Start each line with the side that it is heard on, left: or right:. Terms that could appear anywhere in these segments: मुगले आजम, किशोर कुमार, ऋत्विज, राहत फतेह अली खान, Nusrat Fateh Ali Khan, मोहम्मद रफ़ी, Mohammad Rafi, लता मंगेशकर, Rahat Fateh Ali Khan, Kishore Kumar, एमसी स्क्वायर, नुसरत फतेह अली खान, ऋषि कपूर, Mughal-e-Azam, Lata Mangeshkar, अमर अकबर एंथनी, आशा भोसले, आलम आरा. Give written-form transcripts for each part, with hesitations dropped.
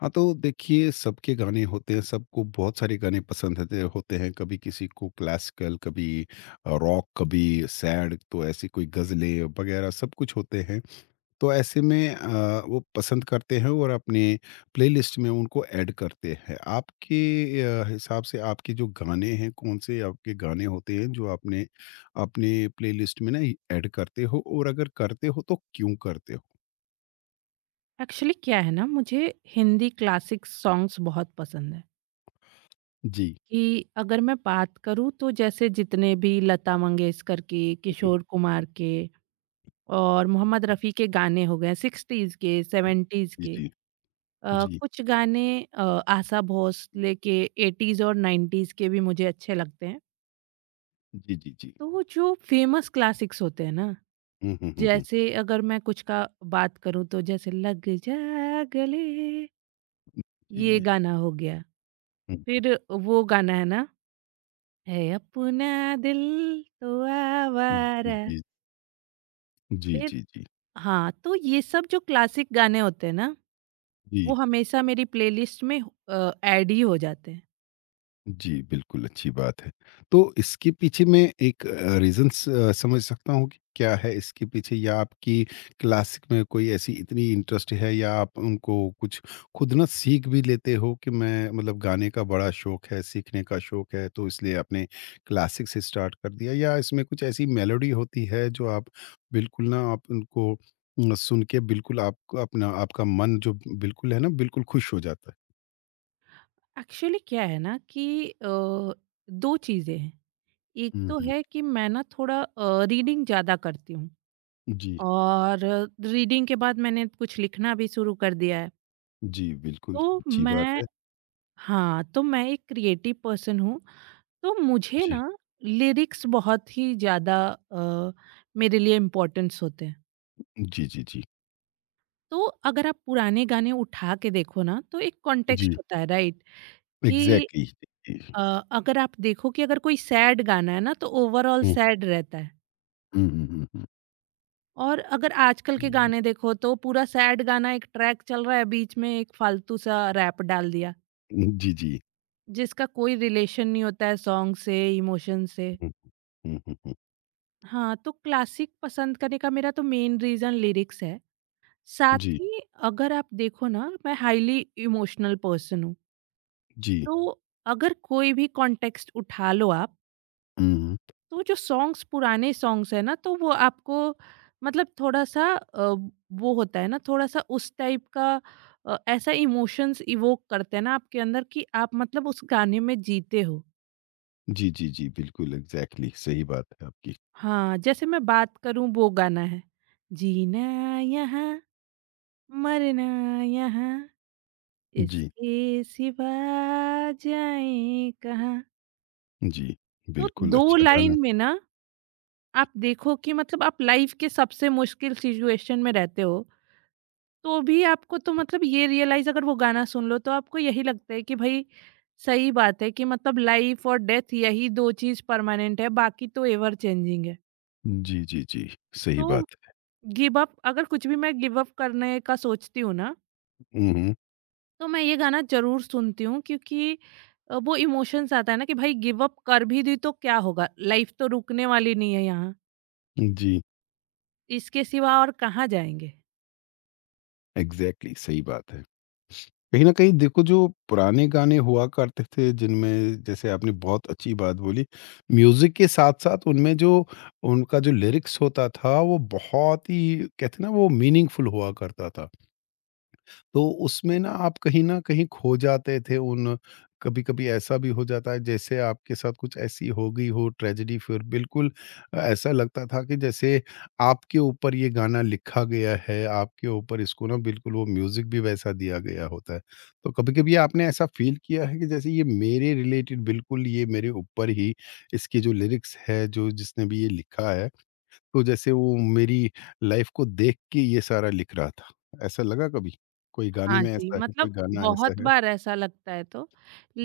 left: हाँ, तो देखिए सबके गाने होते हैं, सबको बहुत सारे गाने पसंद होते होते हैं। कभी किसी को क्लासिकल, कभी रॉक, कभी सैड तो ऐसी कोई गज़लें वग़ैरह सब कुछ होते हैं। तो ऐसे में वो पसंद करते हैं और अपने प्लेलिस्ट में उनको ऐड करते हैं। आपके हिसाब से आपके जो गाने हैं, कौन-से आपके गाने होते हैं जो आपने अपने प्लेलिस्ट में ना ऐड करते हो और अगर करते हो तो क्यों करते हो?
right: एक्चुअली क्या है ना, मुझे हिंदी क्लासिक सॉन्ग्स बहुत पसंद है।
left: जी।
right: कि अगर मैं बात करूँ तो जैसे जितने भी लता मंगेशकर के, किशोर कुमार के और मोहम्मद रफ़ी के गाने हो गए 60s के, 70s
left: जी,
right: के
left: जी। जी।
right: कुछ गाने अ, आशा भोसले के 80s और 90s के भी मुझे अच्छे लगते हैं।
left: जी, जी, जी।
right: तो वो जो फ़ेमस क्लासिक्स होते हैं ना,
left: हुँ, हुँ, हुँ, हुँ।
right: जैसे अगर मैं कुछ का बात करूँ तो जैसे लग जा गले,
left: जी,
right: ये
left: जी।
right: गाना हो गया।
left: हुँ,
right: फिर वो गाना है ना, है अपना दिल तो
left: हुँ। जी,
right: आवारा।
left: जी, जी,
right: फिर
left: जी, जी।
right: हाँ, तो ये सब जो क्लासिक गाने होते हैं ना,
left: जी।
right: वो हमेशा मेरी प्लेलिस्ट में ऐड ही हो जाते हैं।
left: जी, बिल्कुल अच्छी बात है। तो इसके पीछे मैं एक रीज़न्स समझ सकता हूँ कि क्या है इसके पीछे, या आपकी क्लासिक में कोई ऐसी इतनी इंटरेस्ट है, या आप उनको कुछ खुद ना सीख भी लेते हो कि मैं मतलब गाने का बड़ा शौक है, सीखने का शौक है, तो इसलिए आपने क्लासिक से स्टार्ट कर दिया, या इसमें कुछ ऐसी मेलोडी होती है जो आप बिल्कुल ना आप उनको सुन के बिल्कुल आपको अपना आपका मन जो बिल्कुल है ना बिल्कुल खुश हो जाता है?
right: एक्चुअली क्या है ना कि अ, 2 चीज़ें हैं। एक
left: हुँ,
right: तो
left: हुँ।
right: है कि मैं ना थोड़ा रीडिंग ज़्यादा करती हूँ
left: जी।
right: और रीडिंग के बाद मैंने कुछ लिखना भी शुरू कर दिया है।
left: जी, बिल्कुल,
right: तो
left: अच्छी बात
right: मैं
left: है।
right: हाँ, तो मैं एक क्रिएटिव पर्सन हूँ, तो मुझे
left: जी।
right: ना लिरिक्स बहुत ही ज़्यादा अ, मेरे लिए इम्पोर्टेंस होते हैं।
left: जी, जी, जी।
right: तो अगर आप पुराने गाने उठा के देखो ना तो एक
left: जी,
right: कॉन्टेक्स्ट होता है राइट? कि
left: एग्ज़ैक्टली। जी,
right: अ, अगर आप देखो कि अगर कोई सैड गाना है ना तो ओवरऑल
left: हुँ,
right: सैड रहता है,
left: हुँ, हुँ, हुँ, हुँ,
right: और अगर आजकल के
left: हुँ।
right: गाने देखो तो पूरा सैड गाना एक ट्रैक चल रहा है, बीच में एक फालतू सा रैप डाल दिया,
left: हुँ, जी, जी।
right: जिसका कोई रिलेशन नहीं होता है सॉन्ग से, इमोशन से।
left: हुँ, हुँ, हुँ, हुँ।
right: हाँ, तो क्लासिक पसंद करने का मेरा तो मेन रीज़न लिरिक्स है। साथ
left: जी,
right: ही अगर आप देखो ना, मैं हाईली इमोशनल पर्सन हूँ।
left: जी।
right: तो अगर कोई भी कॉन्टेक्स्ट उठा लो आप,
left: हुँ, हुँ।
right: तो जो सॉन्ग्स पुराने सॉन्ग्स है ना तो वो आपको मतलब थोड़ा सा वो होता है ना थोड़ा सा उस टाइप का ऐसा इमोशंस इवोक करते हैं ना आपके अंदर कि आप मतलब उस गाने में जीते हो।
left: जी, जी, जी, बिल्कुल एग्ज़ैक्टली सही बात है आपकी।
right: हाँ, जैसे मैं बात करूँ वो गाना है, जीना यहाँ मरना यहाँ
left: जी,
right: इसके सिवा जाएँ कहाँ?
left: जी,
right: तो
left: बिल्कुल
right: 2
left: अच्छा गाना।
right: लाइन में ना आप देखो कि मतलब आप लाइफ़ के सबसे मुश्किल सिचुएशन में रहते हो, तो भी आपको तो मतलब ये रियलाइज़, अगर वो गाना सुन लो तो आपको यही लगता है कि भई सही बात है कि मतलब लाइफ़ और डेथ यही 2 चीज़ परमानेंट है, बाकी तो एवर चेंजिंग है।
left: जी, जी, जी, सही
right: तो
left: बात है।
right: गिव अप, अगर कुछ भी मैं गिव अप करने का सोचती हूँ ना
left: हुँ, हुँ।
right: तो मैं ये गाना ज़रूर सुनती हूँ, क्योंकि वो इमोशंस आता है ना कि भाई गिव अप कर भी दी तो क्या होगा? लाइफ तो रुकने वाली नहीं है यहाँ,
left: जी,
right: इसके सिवा और कहाँ जाएँगे?
left: एग्ज़ैक्टली सही बात है। कहीं न कहीं देखो जो पुराने गाने हुआ करते थे जिनमें, जैसे आपने बहुत अच्छी बात बोली, म्यूज़िक के साथ-साथ उनमें जो उनका जो लिरिक्स होता था वो बहुत ही कहते हैं ना वो मीनिंगफुल हुआ करता था। तो उसमें ना आप कहीं न कहीं खो जाते थे उन। कभी-कभी ऐसा भी हो जाता है जैसे आपके साथ कुछ ऐसी हो गई हो ट्रेजेडी, फिर बिल्कुल ऐसा लगता था कि जैसे आपके ऊपर ये गाना लिखा गया है, आपके ऊपर इसको ना बिल्कुल वो म्यूज़िक भी वैसा दिया गया होता है। तो कभी-कभी आपने ऐसा फ़ील किया है कि जैसे ये मेरे रिलेटेड, बिल्कुल ये मेरे ऊपर ही इसकी जो लिरिक्स है, जो जिसने भी ये लिखा है तो जैसे वो मेरी लाइफ को देख के ये सारा लिख रहा था। ऐसा लगा कभी? कोई गाने
right: हाँ
left: में
right: जी,
left: ऐसा है, कोई
right: मतलब
left: गाना
right: बहुत
left: ऐसा है?
right: बार ऐसा लगता है तो,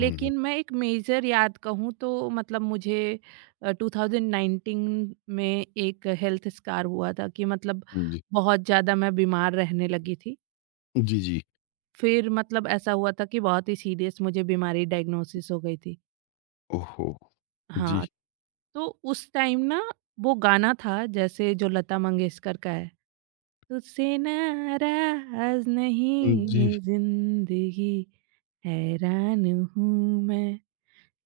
left: हुँ, हुँ।
right: मैं एक मेजर याद कहूँ तो मतलब मुझे 2019 में एक हेल्थ स्कार हुआ था कि मतलब
left: जी।
right: बहुत ज़्यादा मैं बीमार रहने लगी थी।
left: जी, जी।
right: फिर मतलब ऐसा हुआ था कि बहुत ही सीरियस मुझे बीमारी डायग्नोसिस हो गई थी।
left: ओहो! जी।
right: हाँ, तो उस टाइम ना वो गाना था जैसे जो लता मंगेशकर का है, तुझसे नाराज
left: जी।
right: नहीं जिंदगी हैरान हूँ मैं,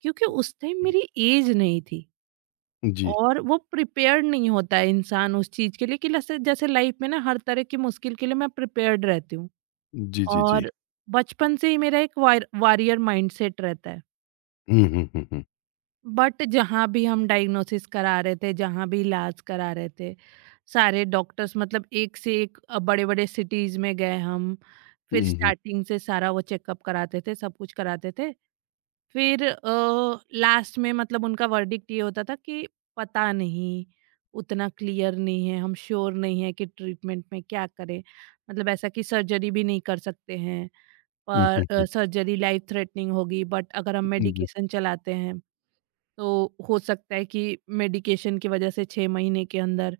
right: क्योंकि उस टाइम मेरी एज नहीं थी
left: जी।
right: और वो प्रिपेयर्ड नहीं होता है इंसान उस चीज के लिए कि जैसे लाइफ में ना हर तरह की मुश्किल के लिए मैं प्रिपेयर्ड रहती हूँ
left: जी, जी, जी।
right: और बचपन से ही मेरा एक वारियर माइंडसेट रहता है।
left: हुँ, हुँ, हुँ, हुँ।
right: बट जहाँ भी हम डायग्नोसिस करा रहे थे, जहाँ भी इलाज करा रहे थे, सारे डॉक्टर्स मतलब एक से एक बड़े-बड़े सिटीज़ में गए हम। फिर
left: हुँ, हुँ।
right: स्टार्टिंग से सारा वो चेकअप कराते थे, सब कुछ कराते थे। फिर लास्ट में मतलब उनका वर्डिक्ट ये होता था कि पता नहीं, उतना क्लियर नहीं है, हम श्योर नहीं है कि ट्रीटमेंट में क्या करें। मतलब ऐसा कि सर्जरी भी नहीं कर सकते हैं,
left: हुँ,
right: पर
left: हुँ, हुँ।
right: सर्जरी लाइफ थ्रेटनिंग होगी, बट अगर हम
left: जी।
right: मेडिकेशन चलाते हैं तो हो सकता है कि मेडिकेशन की वजह से 6 महीने के अंदर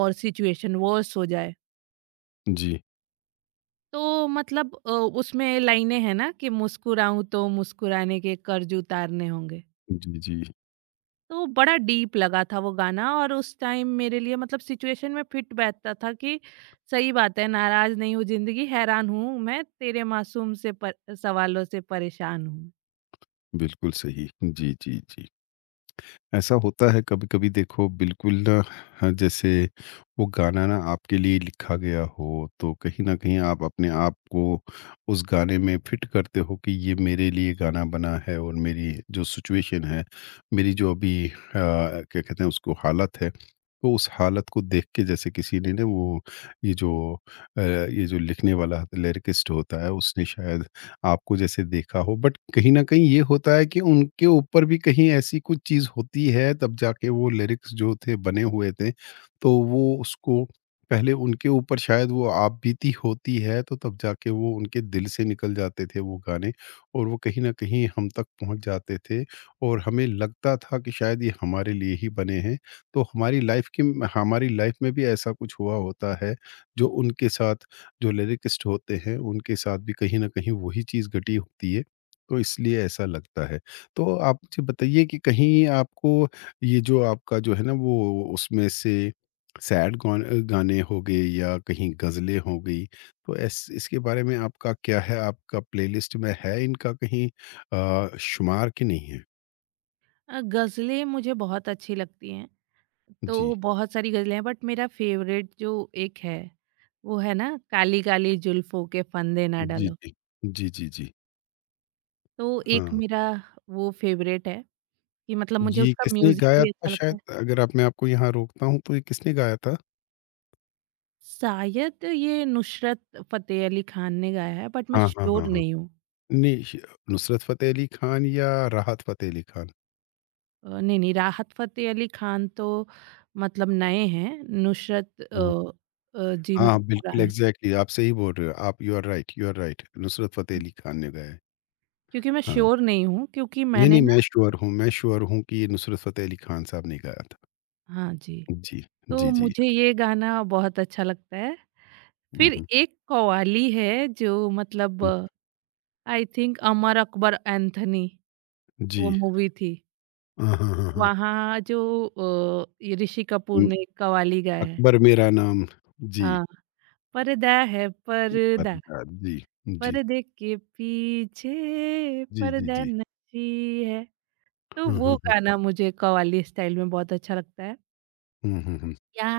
right: और सिचुएशन वर्स हो जाए।
left: जी।
right: तो मतलब उसमें लाइनें हैं ना कि मुस्कुराऊँ तो मुस्कुराने के कर्ज उतारने होंगे।
left: जी, जी।
right: तो बड़ा डीप लगा था वो गाना और उस टाइम मेरे लिए मतलब सिचुएशन में फिट बैठता था कि सही बात है, नाराज़ नहीं हूँ ज़िंदगी, हैरान हूँ मैं तेरे मासूम से पर सवालों से परेशान हूँ।
left: बिल्कुल सही। जी, जी, जी। ऐसा होता है कभी-कभी देखो बिल्कुल ना, हाँ, जैसे वो गाना ना आपके लिए लिखा गया हो, तो कहीं न कहीं आप अपने आप को उस गाने में फिट करते हो कि ये मेरे लिए गाना बना है, और मेरी जो सिचुएशन है, मेरी जो अभी क्या कहते हैं उसको, हालत है, तो उस हालत को देख के जैसे किसी ने ना वो ये जो ये जो लिखने वाला लिरिकिस्ट होता है उसने शायद आपको जैसे देखा हो, बट कहीं न कहीं ये होता है कि उनके ऊपर भी कहीं ऐसी कुछ चीज़ होती है तब जाके वो लिरिक्स जो थे बने हुए थे, तो वो उसको पहले उनके ऊपर शायद वो आपबीती होती है, तो तब जाके वो उनके दिल से निकल जाते थे वो गाने, और वो कहीं न कहीं हम तक पहुँच जाते थे और हमें लगता था कि शायद ये हमारे लिए ही बने हैं। तो हमारी लाइफ़ की, हमारी लाइफ़ में भी ऐसा कुछ हुआ होता है, जो उनके साथ, जो लिरिकिस्ट होते हैं, उनके साथ भी कहीं न कहीं वही चीज़ घटी होती है, तो इसलिए ऐसा लगता है। तो आप मुझे बताइए कि कहीं आपको ये जो आपका जो है ना वो उसमें से गाने हो गए या कहीं गज़लें हो गई, तो ऐस इसके बारे में आपका क्या है? आपका प्लेलिस्ट में है इनका कहीं शुमार कि नहीं है?
right: गज़लें मुझे बहुत अच्छी लगती हैं।
left: जी।
right: तो बहुत सारी गज़लें हैं बट मेरा फेवरेट जो एक है वो है ना, काली काली जुल्फों के फंदे ना
left: जी,
right: डालो।
left: जी। जी, जी, जी।
right: तो एक
left: हाँ,
right: मेरा वो फेवरेट है कि मतलब मुझे
left: ये
right: उसका
left: किसने
right: म्यूजिक
left: गाया
right: भी
left: था?
right: अच्छा लगता
left: शायद,
right: है।
left: अगर आप मैं आपको यहाँ रोकता हूँ, तो ये किसने गाया था?
right: शायद ये नुसरत फतेह अली खान ने गाया है बट मैं
left: हाँ, हाँ, हाँ,
right: श्योर
left: हाँ।
right: नहीं हूँ।
left: नहीं, श नुसरत फ़तेह अली खान या राहत फ़तेह अली खान?
right: नहीं नहीं, राहत फतेह अली खान तो मतलब नए हैं, नुसरत
left: हुँ।
right: जी
left: हाँ,
right: मतलब
left: बिल्कुल
right: पुराने।
left: एग्ज़ैक्टली आप सही बोल रहे हो। आप you are right, you are right. Nusrat Fateh Ali Khan ने गाया है।
right: क्योंकि मैं
left: हाँ।
right: श्योर नहीं हूँ, क्योंकि
left: नहीं, नहीं,
right: मैंने
left: मैं
right: ना
left: श्योर हूँ, मैं श्योर हूँ कि ये नुसरत फ़तेह अली खान साहब ने गाया था।
right: हाँ जी,
left: जी, जी,
right: तो
left: जी।
right: मुझे ये गाना बहुत अच्छा लगता है।
left: हुँ,
right: फिर
left: हुँ।
right: एक कव्वाली है जो मतलब
left: जी,
right: आई थिंक अमर अकबर एंथनी वो
left: जी।
right: मूवी थी,
left: हाँ, हाँ, हाँ, हाँ।
right: वहाँ जो ये ऋषि कपूर
left: हुँ,
right: ने एक कव्वाली गाया है,
left: अकबर मेरा नाम। जी,
right: हाँ, पर्दा है पर्दा,
left: बंदा जी, जी।
right: पर्दे के पीछे
left: जी, जी,
right: पर्दा
left: जी।
right: नची है। तो
left: हाँ,
right: वो
left: हाँ, हाँ।
right: गाना मुझे कव्वाली स्टाइल में बहुत अच्छा लगता है।
left: हुँ, हुँ, हुँ।
right: या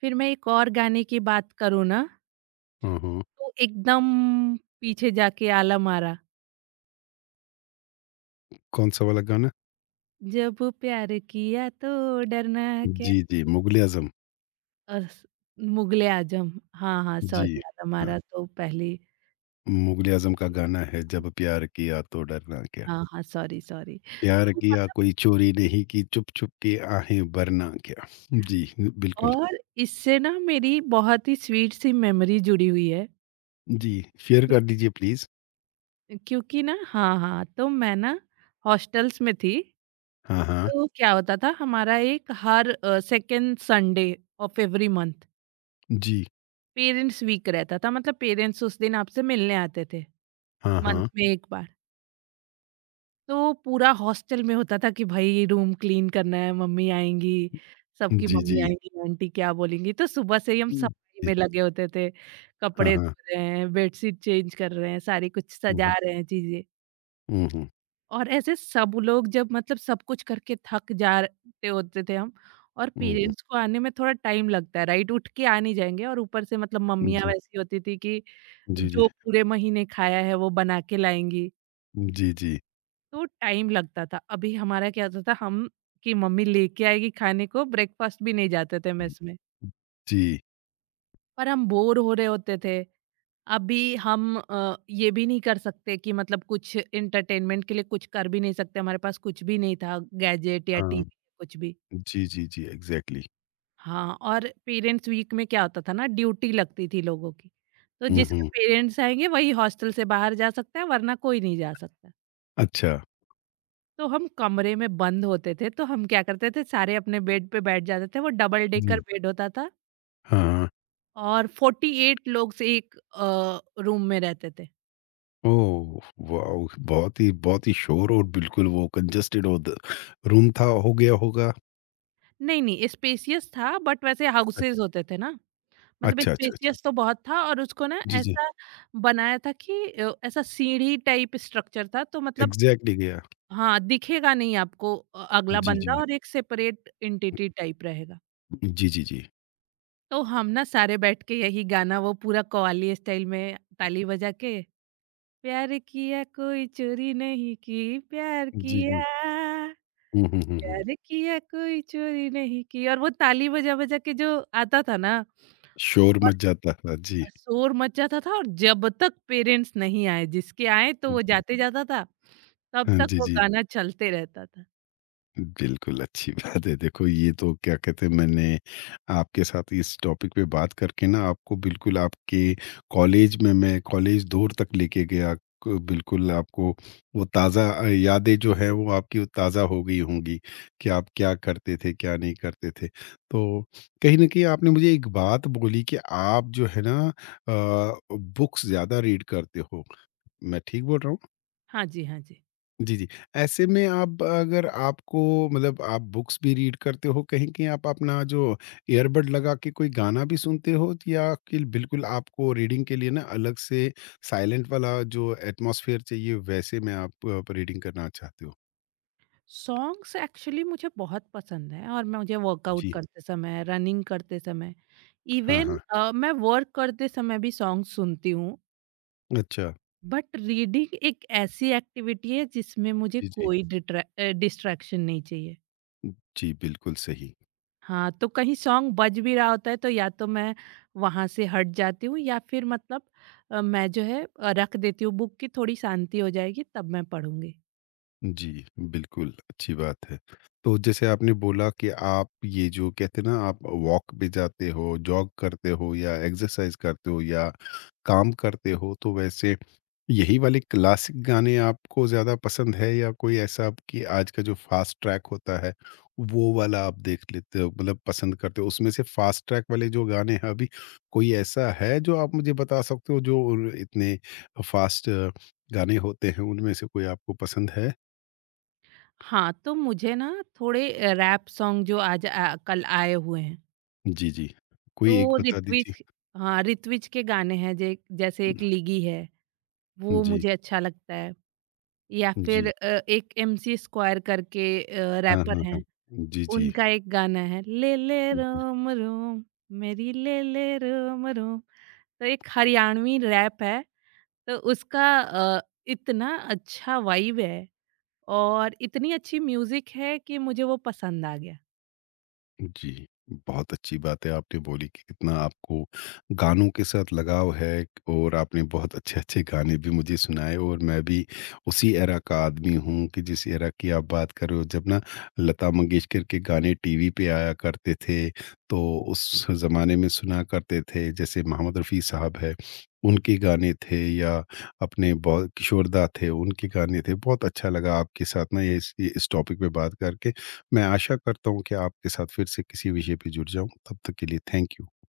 right: फिर मैं एक और गाने की बात करूँ ना,
left: हाँ, हाँ।
right: तो एकदम पीछे जाके आलम आरा,
left: कौन-सा वाला गाना?
right: जब प्यार किया तो डरना क्या।
left: जी, जी, मुग़ल-ए-आज़म।
right: अस- मुगले आजम। हाँ हाँ,
left: जी।
right: सॉरी यार,
left: हाँ।
right: हमारा तो पहले
left: मुगल आजम का गाना है, जब प्यार किया तो डरना क्या,
right: हाँ हाँ, सॉरी सॉरी।
left: प्यार
right: तो
left: किया
right: मतलब,
left: कोई चोरी नहीं की, चुप चुप के आहें भरना क्या। जी, बिल्कुल।
right: और इससे ना मेरी बहुत ही स्वीट सी मेमोरी जुड़ी हुई है।
left: जी, शेयर
right: क्यों?
left: कर दीजिए प्लीज
right: क्योंकि ना, हाँ हाँ, तो मैं ना हॉस्टल्स में थी।
left: हाँ, हाँ।
right: तो क्या होता था, हमारा एक हर second Sunday off every month
left: जी,
right: पेरेंट्स वीक रहता था, मतलब पेरेंट्स उस दिन आपसे मिलने आते थे
left: हाँ,
right: मंथ
left: हाँ।
right: में एक बार। तो पूरा हॉस्टल में होता था कि भाई रूम क्लीन करना है, मम्मी आएँगी, सबकी
left: जी, जी।
right: मम्मी आएँगी, आंटी क्या बोलेंगी, तो सुबह से ही हम
left: हम्म,
right: सफाई
left: जी,
right: में लगे होते थे।
left: हाँ,
right: कपड़े
left: हाँ।
right: धो रहे हैं, बेडशीट चेंज कर रहे हैं, सारी कुछ सजा
left: हम्म,
right: रहे हैं चीज़ें।
left: हम्म,
right: और ऐसे सब लोग जब मतलब सब कुछ करके थक जाते होते थे हम, और
left: हम्म, हम्म।
right: पेरेंट्स को आने में थोड़ा टाइम लगता है, राइट? उठ के आ नहीं जाएँगे, और ऊपर से मतलब मम्मियाँ
left: जी,
right: वैसी होती थी कि
left: जी, जी,
right: जो पूरे महीने खाया है, वो बना के लाएँगी।
left: जी, जी,
right: तो टाइम लगता था। अभी हमारा क्या होता था, हम कि मम्मी लेके आएगी खाने को, ब्रेकफ़ास्ट भी नहीं जाते थे मेस में।
left: जी।
right: पर हम बोर हो रहे होते थे। अभी हम ये भी नहीं कर सकते कि मतलब कुछ एंटरटेनमेंट के लिए कुछ कर भी नहीं सकते, हमारे पास कुछ भी नहीं था गैजेट या
left: हाँ।
right: टीवी कुछ भी।
left: जी, जी, जी, एग्जैक्टली।
right: हाँ, और पेरेंट्स वीक में क्या होता था ना, ड्यूटी लगती थी लोगों की। तो
left: हम्म,
right: जिसके पेरेंट्स आएँगे वही हॉस्टल से बाहर जा सकता है, वरना कोई नहीं जा सकता।
left: अच्छा।
right: तो हम कमरे में बंद होते थे, तो हम क्या करते थे, सारे अपने बेड पे बैठ जाते थे, वो डबल डेकर
left: जी।
right: बेड होता था
left: हाँ।
right: और 48 लोग से एक रूम में रहते थे।
left: ओह! वॉव! बहुत ही, बहुत ही शोर और बिल्कुल वो कंजस्टेड हो, द रूम था, हो गया होगा।
right: नहीं, नहीं स्पेशियस था बट वैसे
left: अच्छा।
right: हाउसेस होते थे ना, मतलब
left: अच्छा, अच्छा, अच्छा।
right: स्पेशियस तो बहुत था और उसको ना
left: जी, जी।
right: ऐसा बनाया था कि ऐसा सीढ़ी टाइप स्ट्रक्चर था, तो मतलब
left: एग्ज़ैक्टली गया।
right: हाँ, दिखेगा नहीं आपको अगला
left: जी, जी।
right: बंदा और एक सेपरेट एंटिटी टाइप रहेगा।
left: जी, जी, जी।
right: तो हम ना सारे बैठ के यही गाना वो पूरा कव्वाली स्टाइल में ताली बजा के, प्यार किया कोई चोरी नहीं की, प्यार
left: जी, जी।
right: किया,
left: हुँ, हुँ, हुँ, हुँ।
right: प्यार किया कोई चोरी नहीं की, और वो ताली बजा बजा के जो आता था ना,
left: शोर
right: और
left: मच जाता था। जी।
right: शोर मच जाता था और जब तक पेरेंट्स नहीं आए जिसके आए तो वो
left: जी।
right: जाते जाता था, तब
left: हाँ,
right: तक
left: जी,
right: वो
left: जी।
right: गाना चलते रहता था।
left: बिल्कुल, अच्छी बात है। देखो, ये तो क्या कहते हैं, मैंने आपके साथ इस टॉपिक पे बात करके ना आपको बिल्कुल आपके कॉलेज में मैं कॉलेज दौर तक लेके गया। क बिल्कुल आपको वो ताज़ा यादें जो है वो आपकी वो ताज़ा हो गई होंगी, कि आप क्या करते थे, क्या नहीं करते थे। तो कहीं न कहीं आपने मुझे एक बात बोली कि आप जो है ना अ, बुक्स ज़्यादा रीड करते हो। मैं ठीक बोल रहा हूँ?
right: हाँ जी, हाँ जी,
left: जी, जी। ऐसे में आप, अगर आपको मतलब आप बुक्स भी रीड करते हो, कहीं-कहीं आप अपना जो ईयरबड लगा के कोई गाना भी सुनते हो तो, या कि बिल्कुल आपको रीडिंग के लिए ना अलग से साइलेंट वाला जो एटमॉस्फेयर चाहिए वैसे में आप रीडिंग करना चाहते हो?
right: सॉन्ग्स एक्चुअली मुझे बहुत पसंद है और मैं मुझे वर्कआउट
left: जी।
right: करते समय, रनिंग करते समय,
left: हाँ,
right: इवन
left: हाँ।
right: मैं वर्क करते समय भी सॉन्ग सुनती हूँ।
left: अच्छा।
right: बट रीडिंग एक ऐसी एक्टिविटी है जिसमें मुझे
left: जी, जी।
right: कोई डिस्ट्रैक्शन नहीं चाहिए।
left: जी, बिल्कुल सही।
right: हाँ, तो कहीं सॉन्ग बज भी रहा होता है तो या तो मैं वहां से हट जाती हूँ या फिर मतलब मैं जो है रख देती हूँ बुक की, थोड़ी शांति हो जाएगी तब मैं पढ़ूंगी।
left: जी, बिल्कुल, अच्छी बात है। तो जैसे आपने बोला कि आप ये जो कहते हैं ना आप वॉक पे जाते हो, जॉग करते हो या एक्सरसाइज़ करते हो या काम करते हो, तो वैसे यही वाले क्लासिक गाने आपको ज़्यादा पसंद है, या कोई ऐसा कि आज का जो फ़ास्ट ट्रैक होता है, वो वाला आप देख लेते हो मतलब पसंद करते हो? उसमें से फ़ास्ट ट्रैक वाले जो गाने हैं अभी, कोई ऐसा है जो आप मुझे बता सकते हो जो उर इतने फ़ास्ट गाने होते हैं, उनमें से कोई आपको पसंद है?
right: हाँ, तो मुझे ना थोड़े रैप सॉन्ग जो आज कल आए हुए हैं,
left: जी, जी। कोई एक
right: तो
left: बता दीजिए।
right: ऋत्विज, हाँ ऋत्विज के गाने हैं, जे जैसे एक लिगी है वो
left: जी,
right: मुझे अच्छा लगता है। या
left: जी।
right: फिर एक एमसी स्क्वायर करके
left: हाँ, हाँ,
right: रैपर
left: हाँ।
right: हैं,
left: जी, जी।
right: उनका एक गाना है, ले ले रोम रोम, मेरी ले ले रोम रोम। तो एक हरियाणवी रैप है, तो उसका इतना अच्छा वाइब है और इतनी अच्छी म्यूजिक है कि मुझे वो पसंद आ गया।
left: जी, बहुत अच्छी बात है आपने बोली कि कितना आपको गानों के साथ लगाव है, और आपने बहुत अच्छे-अच्छे गाने भी मुझे सुनाए। और मैं भी उसी एरा का आदमी हूँ कि जिस एरा की आप बात कर रहे हो। जब ना लता मंगेशकर के गाने टीवी पे आया करते थे, तो उस ज़माने में सुना करते थे। जैसे मोहम्मद रफ़ी साहब हैं, उनके गाने थे, या अपने बहुत किशोर दा थे, उनके गाने थे। बहुत अच्छा लगा आपके साथ ना ये इस टॉपिक पे बात करके। मैं आशा करता हूँ कि आपके साथ फिर से किसी विषय पे जुड़ जाऊँ। तब तक के लिए थैंक यू।